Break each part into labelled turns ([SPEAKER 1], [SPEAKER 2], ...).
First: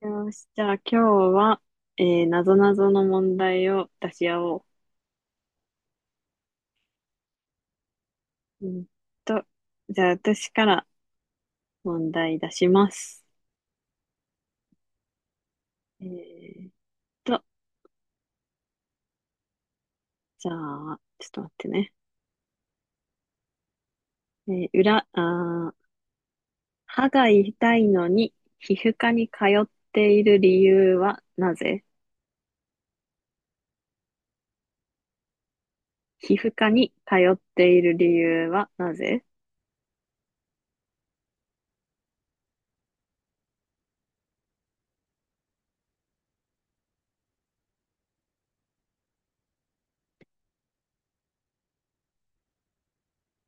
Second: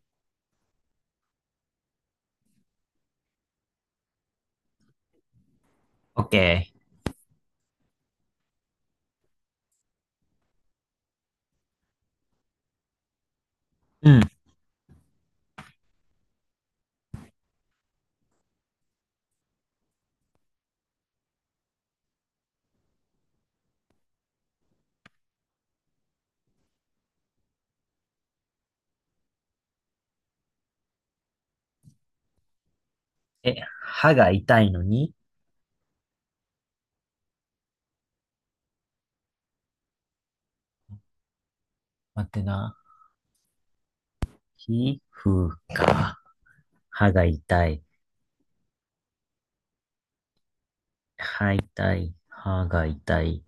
[SPEAKER 1] よし、じゃあ今日は、なぞなぞの問題を出し合お
[SPEAKER 2] オッケ
[SPEAKER 1] う。うんと、じゃあ私から問題出します。
[SPEAKER 2] ー。うん。
[SPEAKER 1] えーっと、じゃあ、ちょっと待ってね。えー裏、あー、歯が痛いのに皮膚科に通っている理由はなぜ？
[SPEAKER 2] え、歯が痛いのに
[SPEAKER 1] 皮膚科に通っている理由はなぜ？
[SPEAKER 2] 待ってな。皮膚か。歯が痛い。歯痛い。歯が痛い。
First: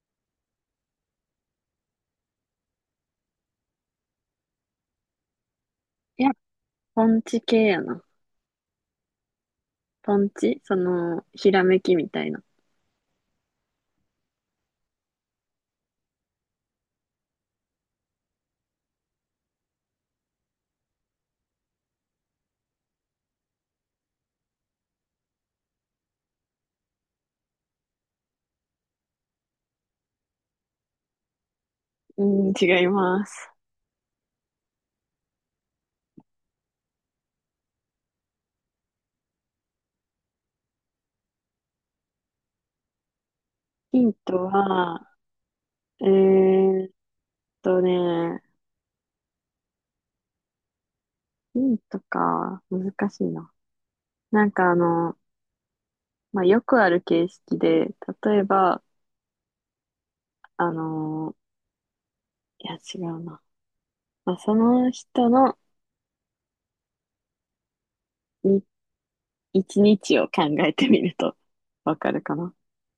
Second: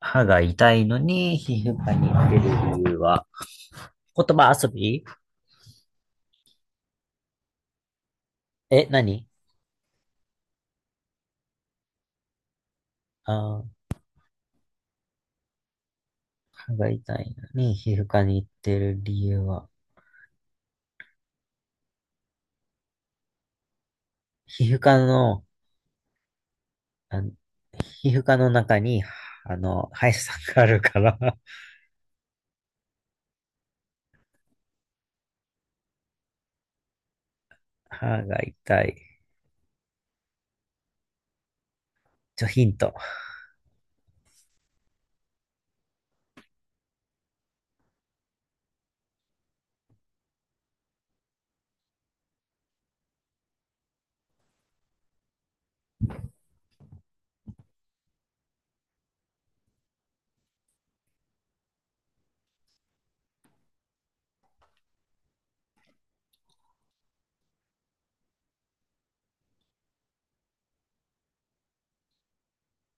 [SPEAKER 2] 歯が痛いのに皮膚科に行ってる理由は、言葉遊び。
[SPEAKER 1] いや、ポンチ系やな。
[SPEAKER 2] え、何？
[SPEAKER 1] ポンチその、ひらめきみたいな。
[SPEAKER 2] あー、歯が痛いのに皮膚科に行ってる理由は、皮膚科の、あの皮膚科の中に、歯医者さんがあるから、
[SPEAKER 1] うん、違います。
[SPEAKER 2] 歯が痛い。ちょ、ヒント。
[SPEAKER 1] ヒントは、えーっとね、ヒントか、難しいな。なんかまあ、よくある形式で、例えば、あの、いや違うな。まあ、その人のに一日を考えてみるとわかるかな。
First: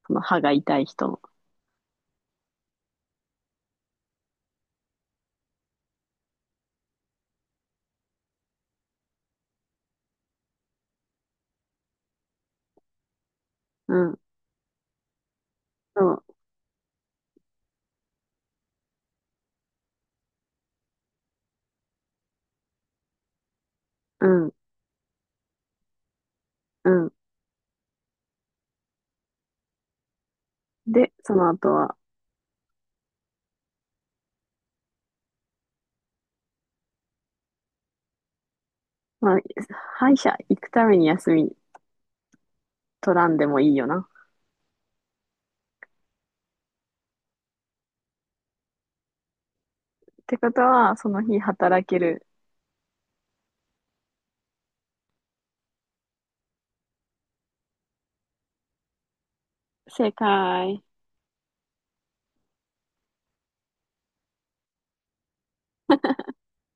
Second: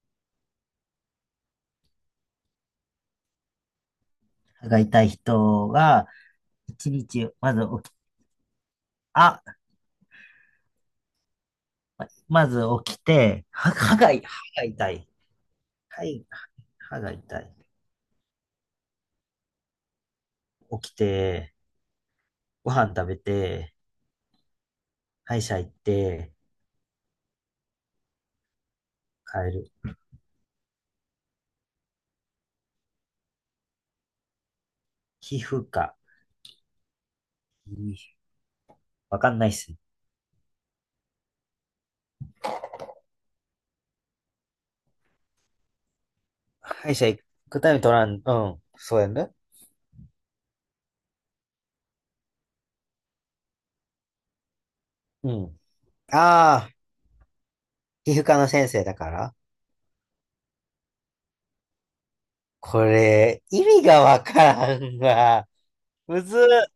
[SPEAKER 1] その歯が痛い人の。
[SPEAKER 2] 歯が痛い人が、一日、まず起き、あ、まず起きて、は
[SPEAKER 1] う
[SPEAKER 2] 歯が、歯
[SPEAKER 1] ん、
[SPEAKER 2] が痛い。
[SPEAKER 1] そ
[SPEAKER 2] は
[SPEAKER 1] う、
[SPEAKER 2] い、歯が痛い。起きて、ご飯食べて、
[SPEAKER 1] うん、
[SPEAKER 2] 歯医者行って、
[SPEAKER 1] うん。
[SPEAKER 2] 帰る。
[SPEAKER 1] で、その後は、
[SPEAKER 2] 皮膚科。皮わか
[SPEAKER 1] ま
[SPEAKER 2] ん
[SPEAKER 1] あ、
[SPEAKER 2] ないっすね。
[SPEAKER 1] 歯医者行くために休み取らんでもいいよな。
[SPEAKER 2] 歯医者行くために取らん、うん、そうやね。
[SPEAKER 1] ってことは、その日働ける。
[SPEAKER 2] うん。ああ、皮膚科の先生だから。
[SPEAKER 1] 正解。
[SPEAKER 2] これ、意味がわからんわ。むずっ。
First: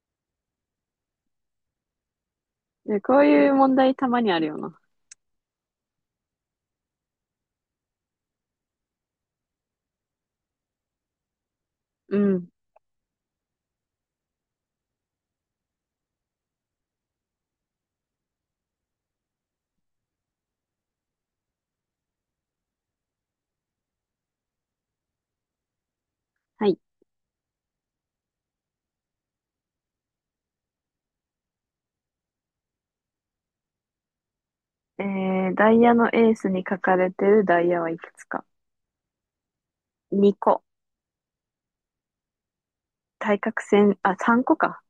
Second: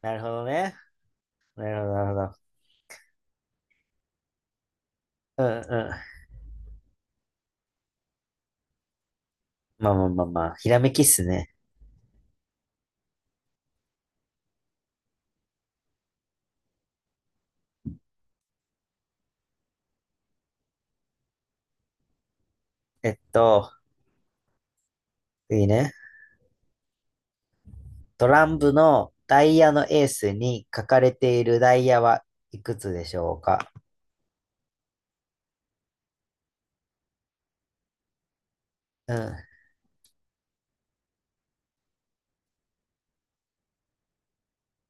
[SPEAKER 2] なるほどね。なるほど、なるほ
[SPEAKER 1] で、こういう問題たまにあるよな。
[SPEAKER 2] ど。うん、うん。まあまあまあまあ、ひらめきっすね。
[SPEAKER 1] うん。
[SPEAKER 2] えっと、次ね。
[SPEAKER 1] はい。
[SPEAKER 2] トランプのダイヤのエースに書かれているダイヤはいくつでしょうか？
[SPEAKER 1] ダイヤのエースに書かれてるダイヤはいくつか？
[SPEAKER 2] うん。
[SPEAKER 1] 2 個。対角線、あ、3個か。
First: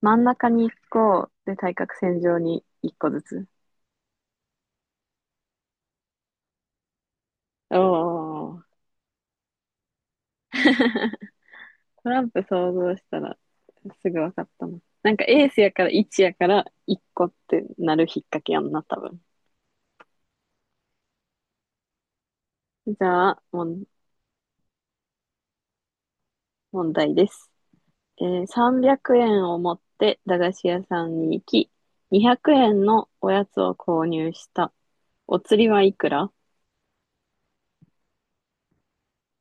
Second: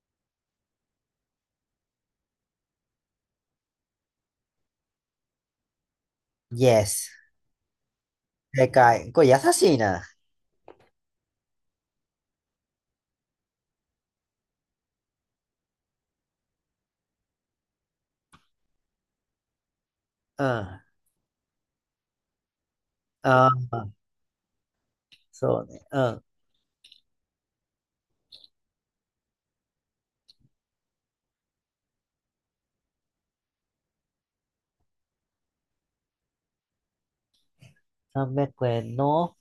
[SPEAKER 1] 真ん中に1個、で、対角線上に1個ずつ。
[SPEAKER 2] Yes。
[SPEAKER 1] おー。
[SPEAKER 2] 正解。これ優しいな。
[SPEAKER 1] トランプ想像したらすぐ分かったな。なんかエースやから1やから1個ってなる引っ掛けやんな、多分。
[SPEAKER 2] うん。あ
[SPEAKER 1] じゃあ、
[SPEAKER 2] あ、
[SPEAKER 1] もん
[SPEAKER 2] そうね。うん。
[SPEAKER 1] 問題です。300円を持って駄菓子屋さんに行き、200円のおやつを購入した。お釣りはいくら？
[SPEAKER 2] 300円の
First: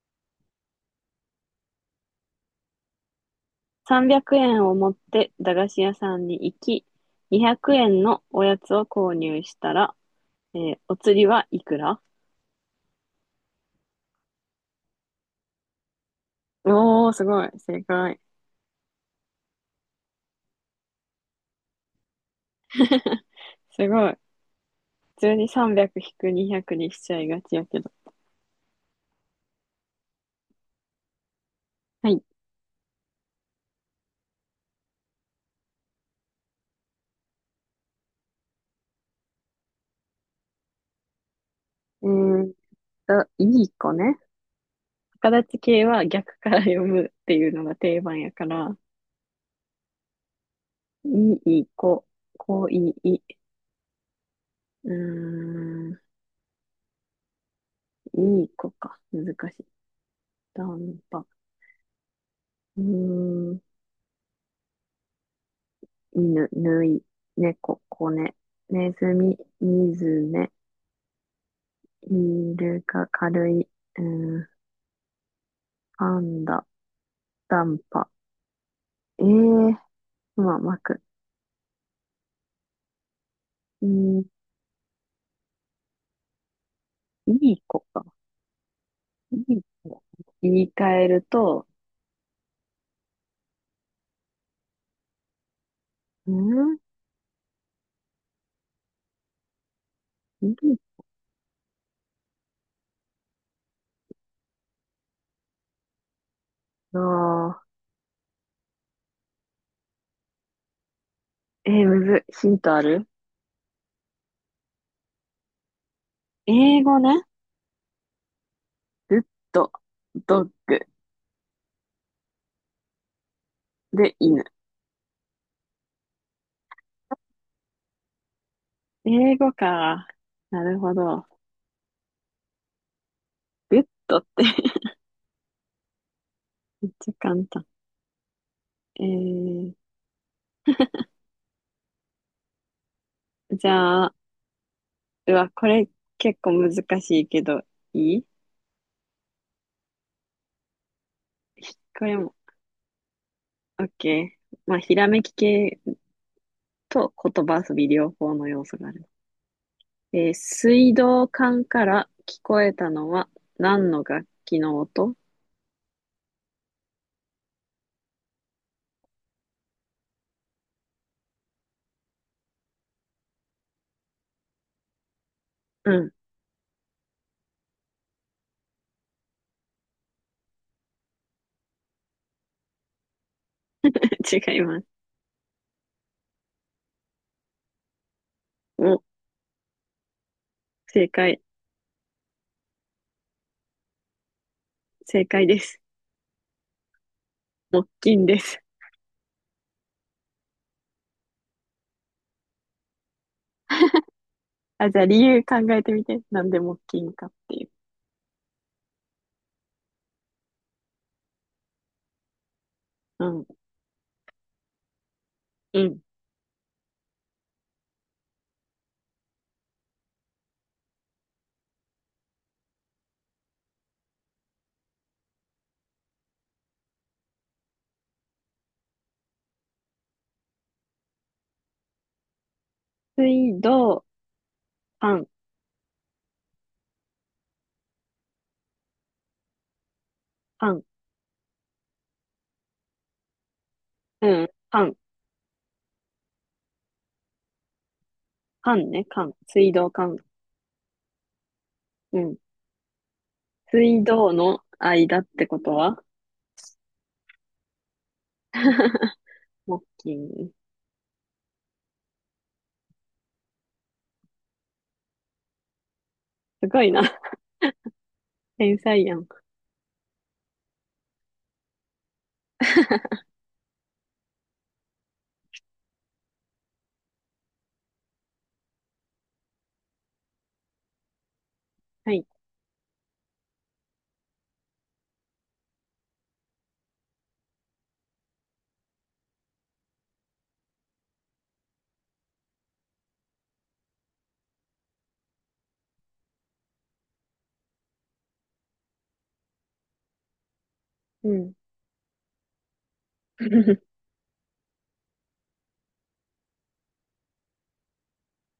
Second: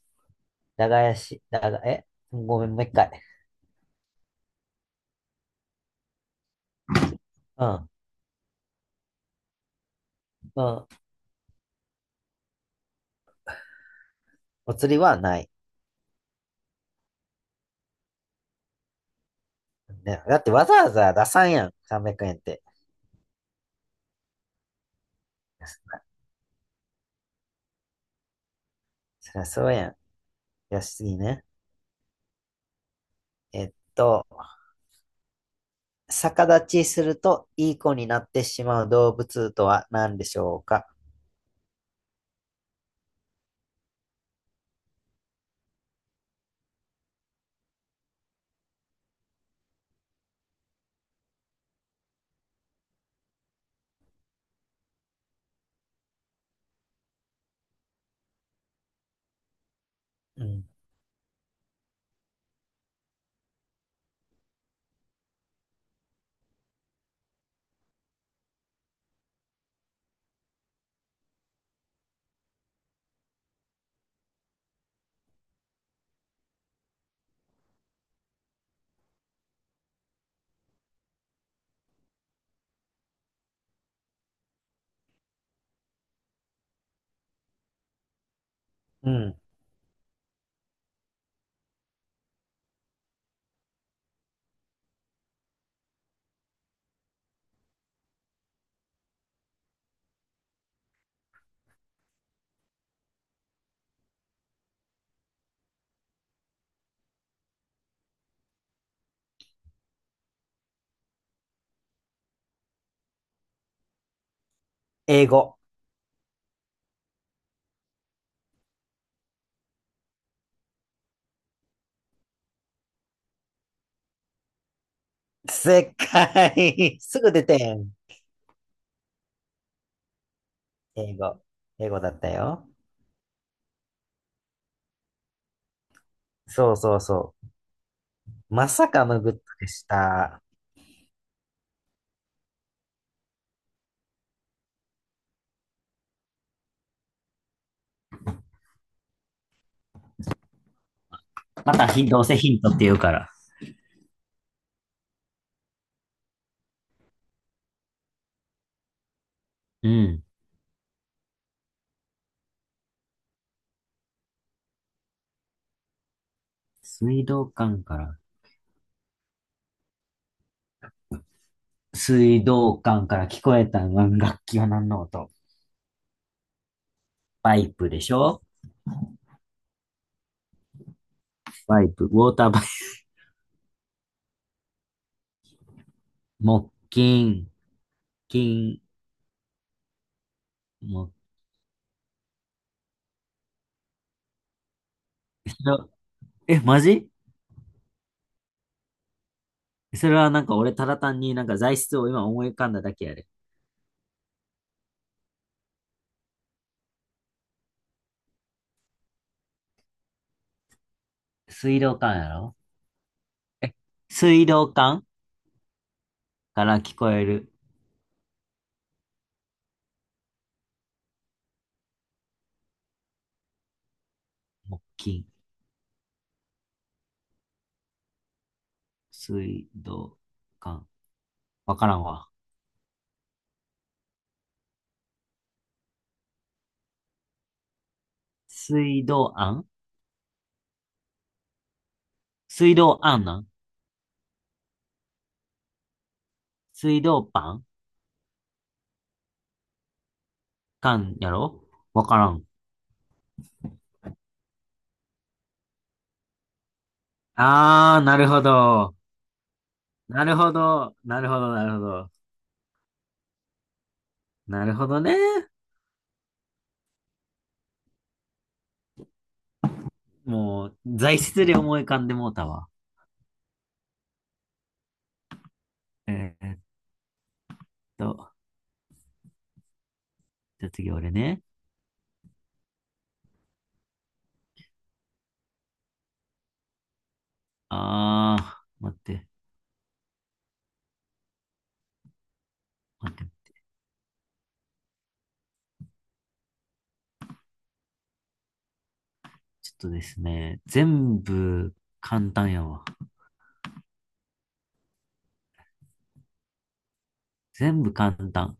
[SPEAKER 2] 長屋し、長、え、ごめん、もう一回。
[SPEAKER 1] 300 円を持って駄菓子屋さんに行き、200
[SPEAKER 2] うん。
[SPEAKER 1] 円のおやつを購入したら、
[SPEAKER 2] うん。
[SPEAKER 1] お釣りはいくら？
[SPEAKER 2] お釣りはない。
[SPEAKER 1] おー、すごい。正解。
[SPEAKER 2] ね、だってわざわざ出さんやん。300円って。
[SPEAKER 1] すごい。普通に300引く200にひゃくにしちゃいがちやけど。
[SPEAKER 2] そりゃそうやん。よしいね。
[SPEAKER 1] はい。
[SPEAKER 2] えっと、逆立ちするといい子になってしまう動物とは何でしょうか？
[SPEAKER 1] えーっいい子ね。逆立ち系は逆から読むっていうのが定番やから、いい子、こいい、うーん、いい子か。難しい。
[SPEAKER 2] う
[SPEAKER 1] ダ
[SPEAKER 2] ん。
[SPEAKER 1] ンパ。うーん、犬、ぬい、猫、子ね、ネズミ、ミズメ、イルカ、軽い、うん、パンダ、ダンパ、えー、まあ、まく、うん、いい子か。
[SPEAKER 2] う
[SPEAKER 1] い
[SPEAKER 2] ん。
[SPEAKER 1] い子。言い換えると、うんいいなぁむずい。ヒントある？
[SPEAKER 2] 英語。
[SPEAKER 1] 英語ね。グッド、ドッグで犬。
[SPEAKER 2] 正解。すぐ出てん。
[SPEAKER 1] 英語か。なるほ
[SPEAKER 2] 英
[SPEAKER 1] ど。
[SPEAKER 2] 語。英語だったよ。
[SPEAKER 1] グッドって
[SPEAKER 2] そう
[SPEAKER 1] めっ
[SPEAKER 2] そう
[SPEAKER 1] ちゃ
[SPEAKER 2] そ
[SPEAKER 1] 簡単。
[SPEAKER 2] う。まさ
[SPEAKER 1] え
[SPEAKER 2] かのグッドで
[SPEAKER 1] ー、
[SPEAKER 2] した。
[SPEAKER 1] じゃあ、うわ、これ結構難しいけど、いい
[SPEAKER 2] また
[SPEAKER 1] こ
[SPEAKER 2] ひ、
[SPEAKER 1] れ
[SPEAKER 2] どう
[SPEAKER 1] も、
[SPEAKER 2] せヒントって言うから。
[SPEAKER 1] OK。まあ、ひらめき系と言葉遊び両方の要素がある。
[SPEAKER 2] うん。
[SPEAKER 1] 水道管から聞こえたのは何の楽器の音？
[SPEAKER 2] 水道管から、水道管から聞こえた楽器は何の音？
[SPEAKER 1] うん、
[SPEAKER 2] パイプでしょ。パイプ、ウォーターパイプ、
[SPEAKER 1] 違います。
[SPEAKER 2] 木琴、金、
[SPEAKER 1] お、正
[SPEAKER 2] 木、
[SPEAKER 1] 解、正解です。
[SPEAKER 2] え、マジ？
[SPEAKER 1] 木琴です。
[SPEAKER 2] それはなんか俺ただ単になんか材質を今思い浮かんだだけやで。
[SPEAKER 1] あ、じゃあ理由考えてみて。なんで木琴かっていう。
[SPEAKER 2] 水道管やろ。
[SPEAKER 1] うん、
[SPEAKER 2] え、水道管
[SPEAKER 1] うん。
[SPEAKER 2] から聞こえる木琴。水道管。わからんわ。
[SPEAKER 1] 水道管、
[SPEAKER 2] 水道案
[SPEAKER 1] 管、
[SPEAKER 2] 水道案なん
[SPEAKER 1] うん、管、
[SPEAKER 2] 水道パン
[SPEAKER 1] 管ね、管。水道管。
[SPEAKER 2] 管やろわか
[SPEAKER 1] う
[SPEAKER 2] ら
[SPEAKER 1] ん。
[SPEAKER 2] ん。
[SPEAKER 1] 水道の間ってことは
[SPEAKER 2] あー、なるほど。
[SPEAKER 1] モッキ
[SPEAKER 2] なる
[SPEAKER 1] ー。
[SPEAKER 2] ほど。なるほど、なるほど。なるほどね。
[SPEAKER 1] すごいな。天才やん。
[SPEAKER 2] もう、材質で思い浮かんでもうたわ。えーっと、じゃあ次俺ね。
[SPEAKER 1] はい。
[SPEAKER 2] あー、待って。待って、ちょっとですね、全
[SPEAKER 1] うん。
[SPEAKER 2] 部簡単やわ。全部簡単。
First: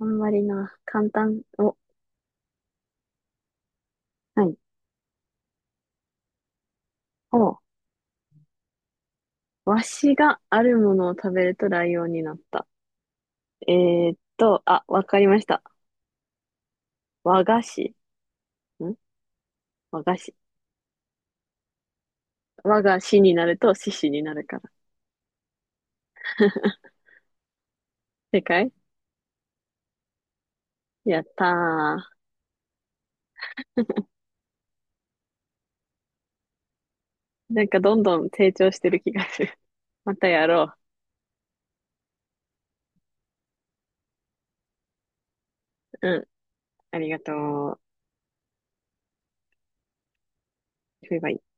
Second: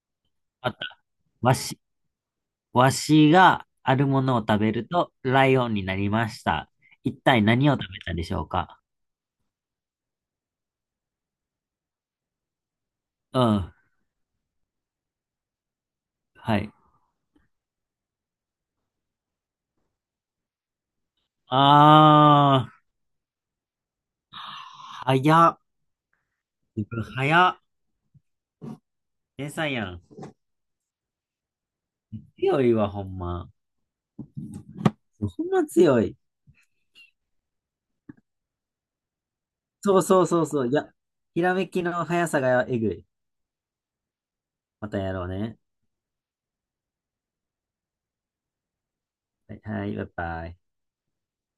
[SPEAKER 1] あんまり
[SPEAKER 2] あっ
[SPEAKER 1] な。
[SPEAKER 2] た。
[SPEAKER 1] 簡単。
[SPEAKER 2] わ
[SPEAKER 1] お、
[SPEAKER 2] し、わしがあるものを
[SPEAKER 1] はい。
[SPEAKER 2] 食べるとライオンになりました。一体
[SPEAKER 1] お、
[SPEAKER 2] 何を食べたでしょうか？
[SPEAKER 1] わしがあるものを食べるとライオンになった。
[SPEAKER 2] う
[SPEAKER 1] え
[SPEAKER 2] ん。
[SPEAKER 1] あ、わかりました。
[SPEAKER 2] はい。
[SPEAKER 1] 和菓子。ん和菓子。
[SPEAKER 2] あー、
[SPEAKER 1] 和が子になると獅子になるから。
[SPEAKER 2] 早っ。自分早っ。
[SPEAKER 1] 正解
[SPEAKER 2] 天才やん。
[SPEAKER 1] やったー。
[SPEAKER 2] 強いわ、ほんま。ほんま強い。
[SPEAKER 1] なんかどんどん成長してる気がする。
[SPEAKER 2] そう
[SPEAKER 1] ま
[SPEAKER 2] そ
[SPEAKER 1] た
[SPEAKER 2] うそ
[SPEAKER 1] や
[SPEAKER 2] うそう。い
[SPEAKER 1] ろ
[SPEAKER 2] や、ひらめきの速さがえぐい。またやろうね。
[SPEAKER 1] う。うん。ありがとう。
[SPEAKER 2] はい、はい、バイバイ。
[SPEAKER 1] バイバイ。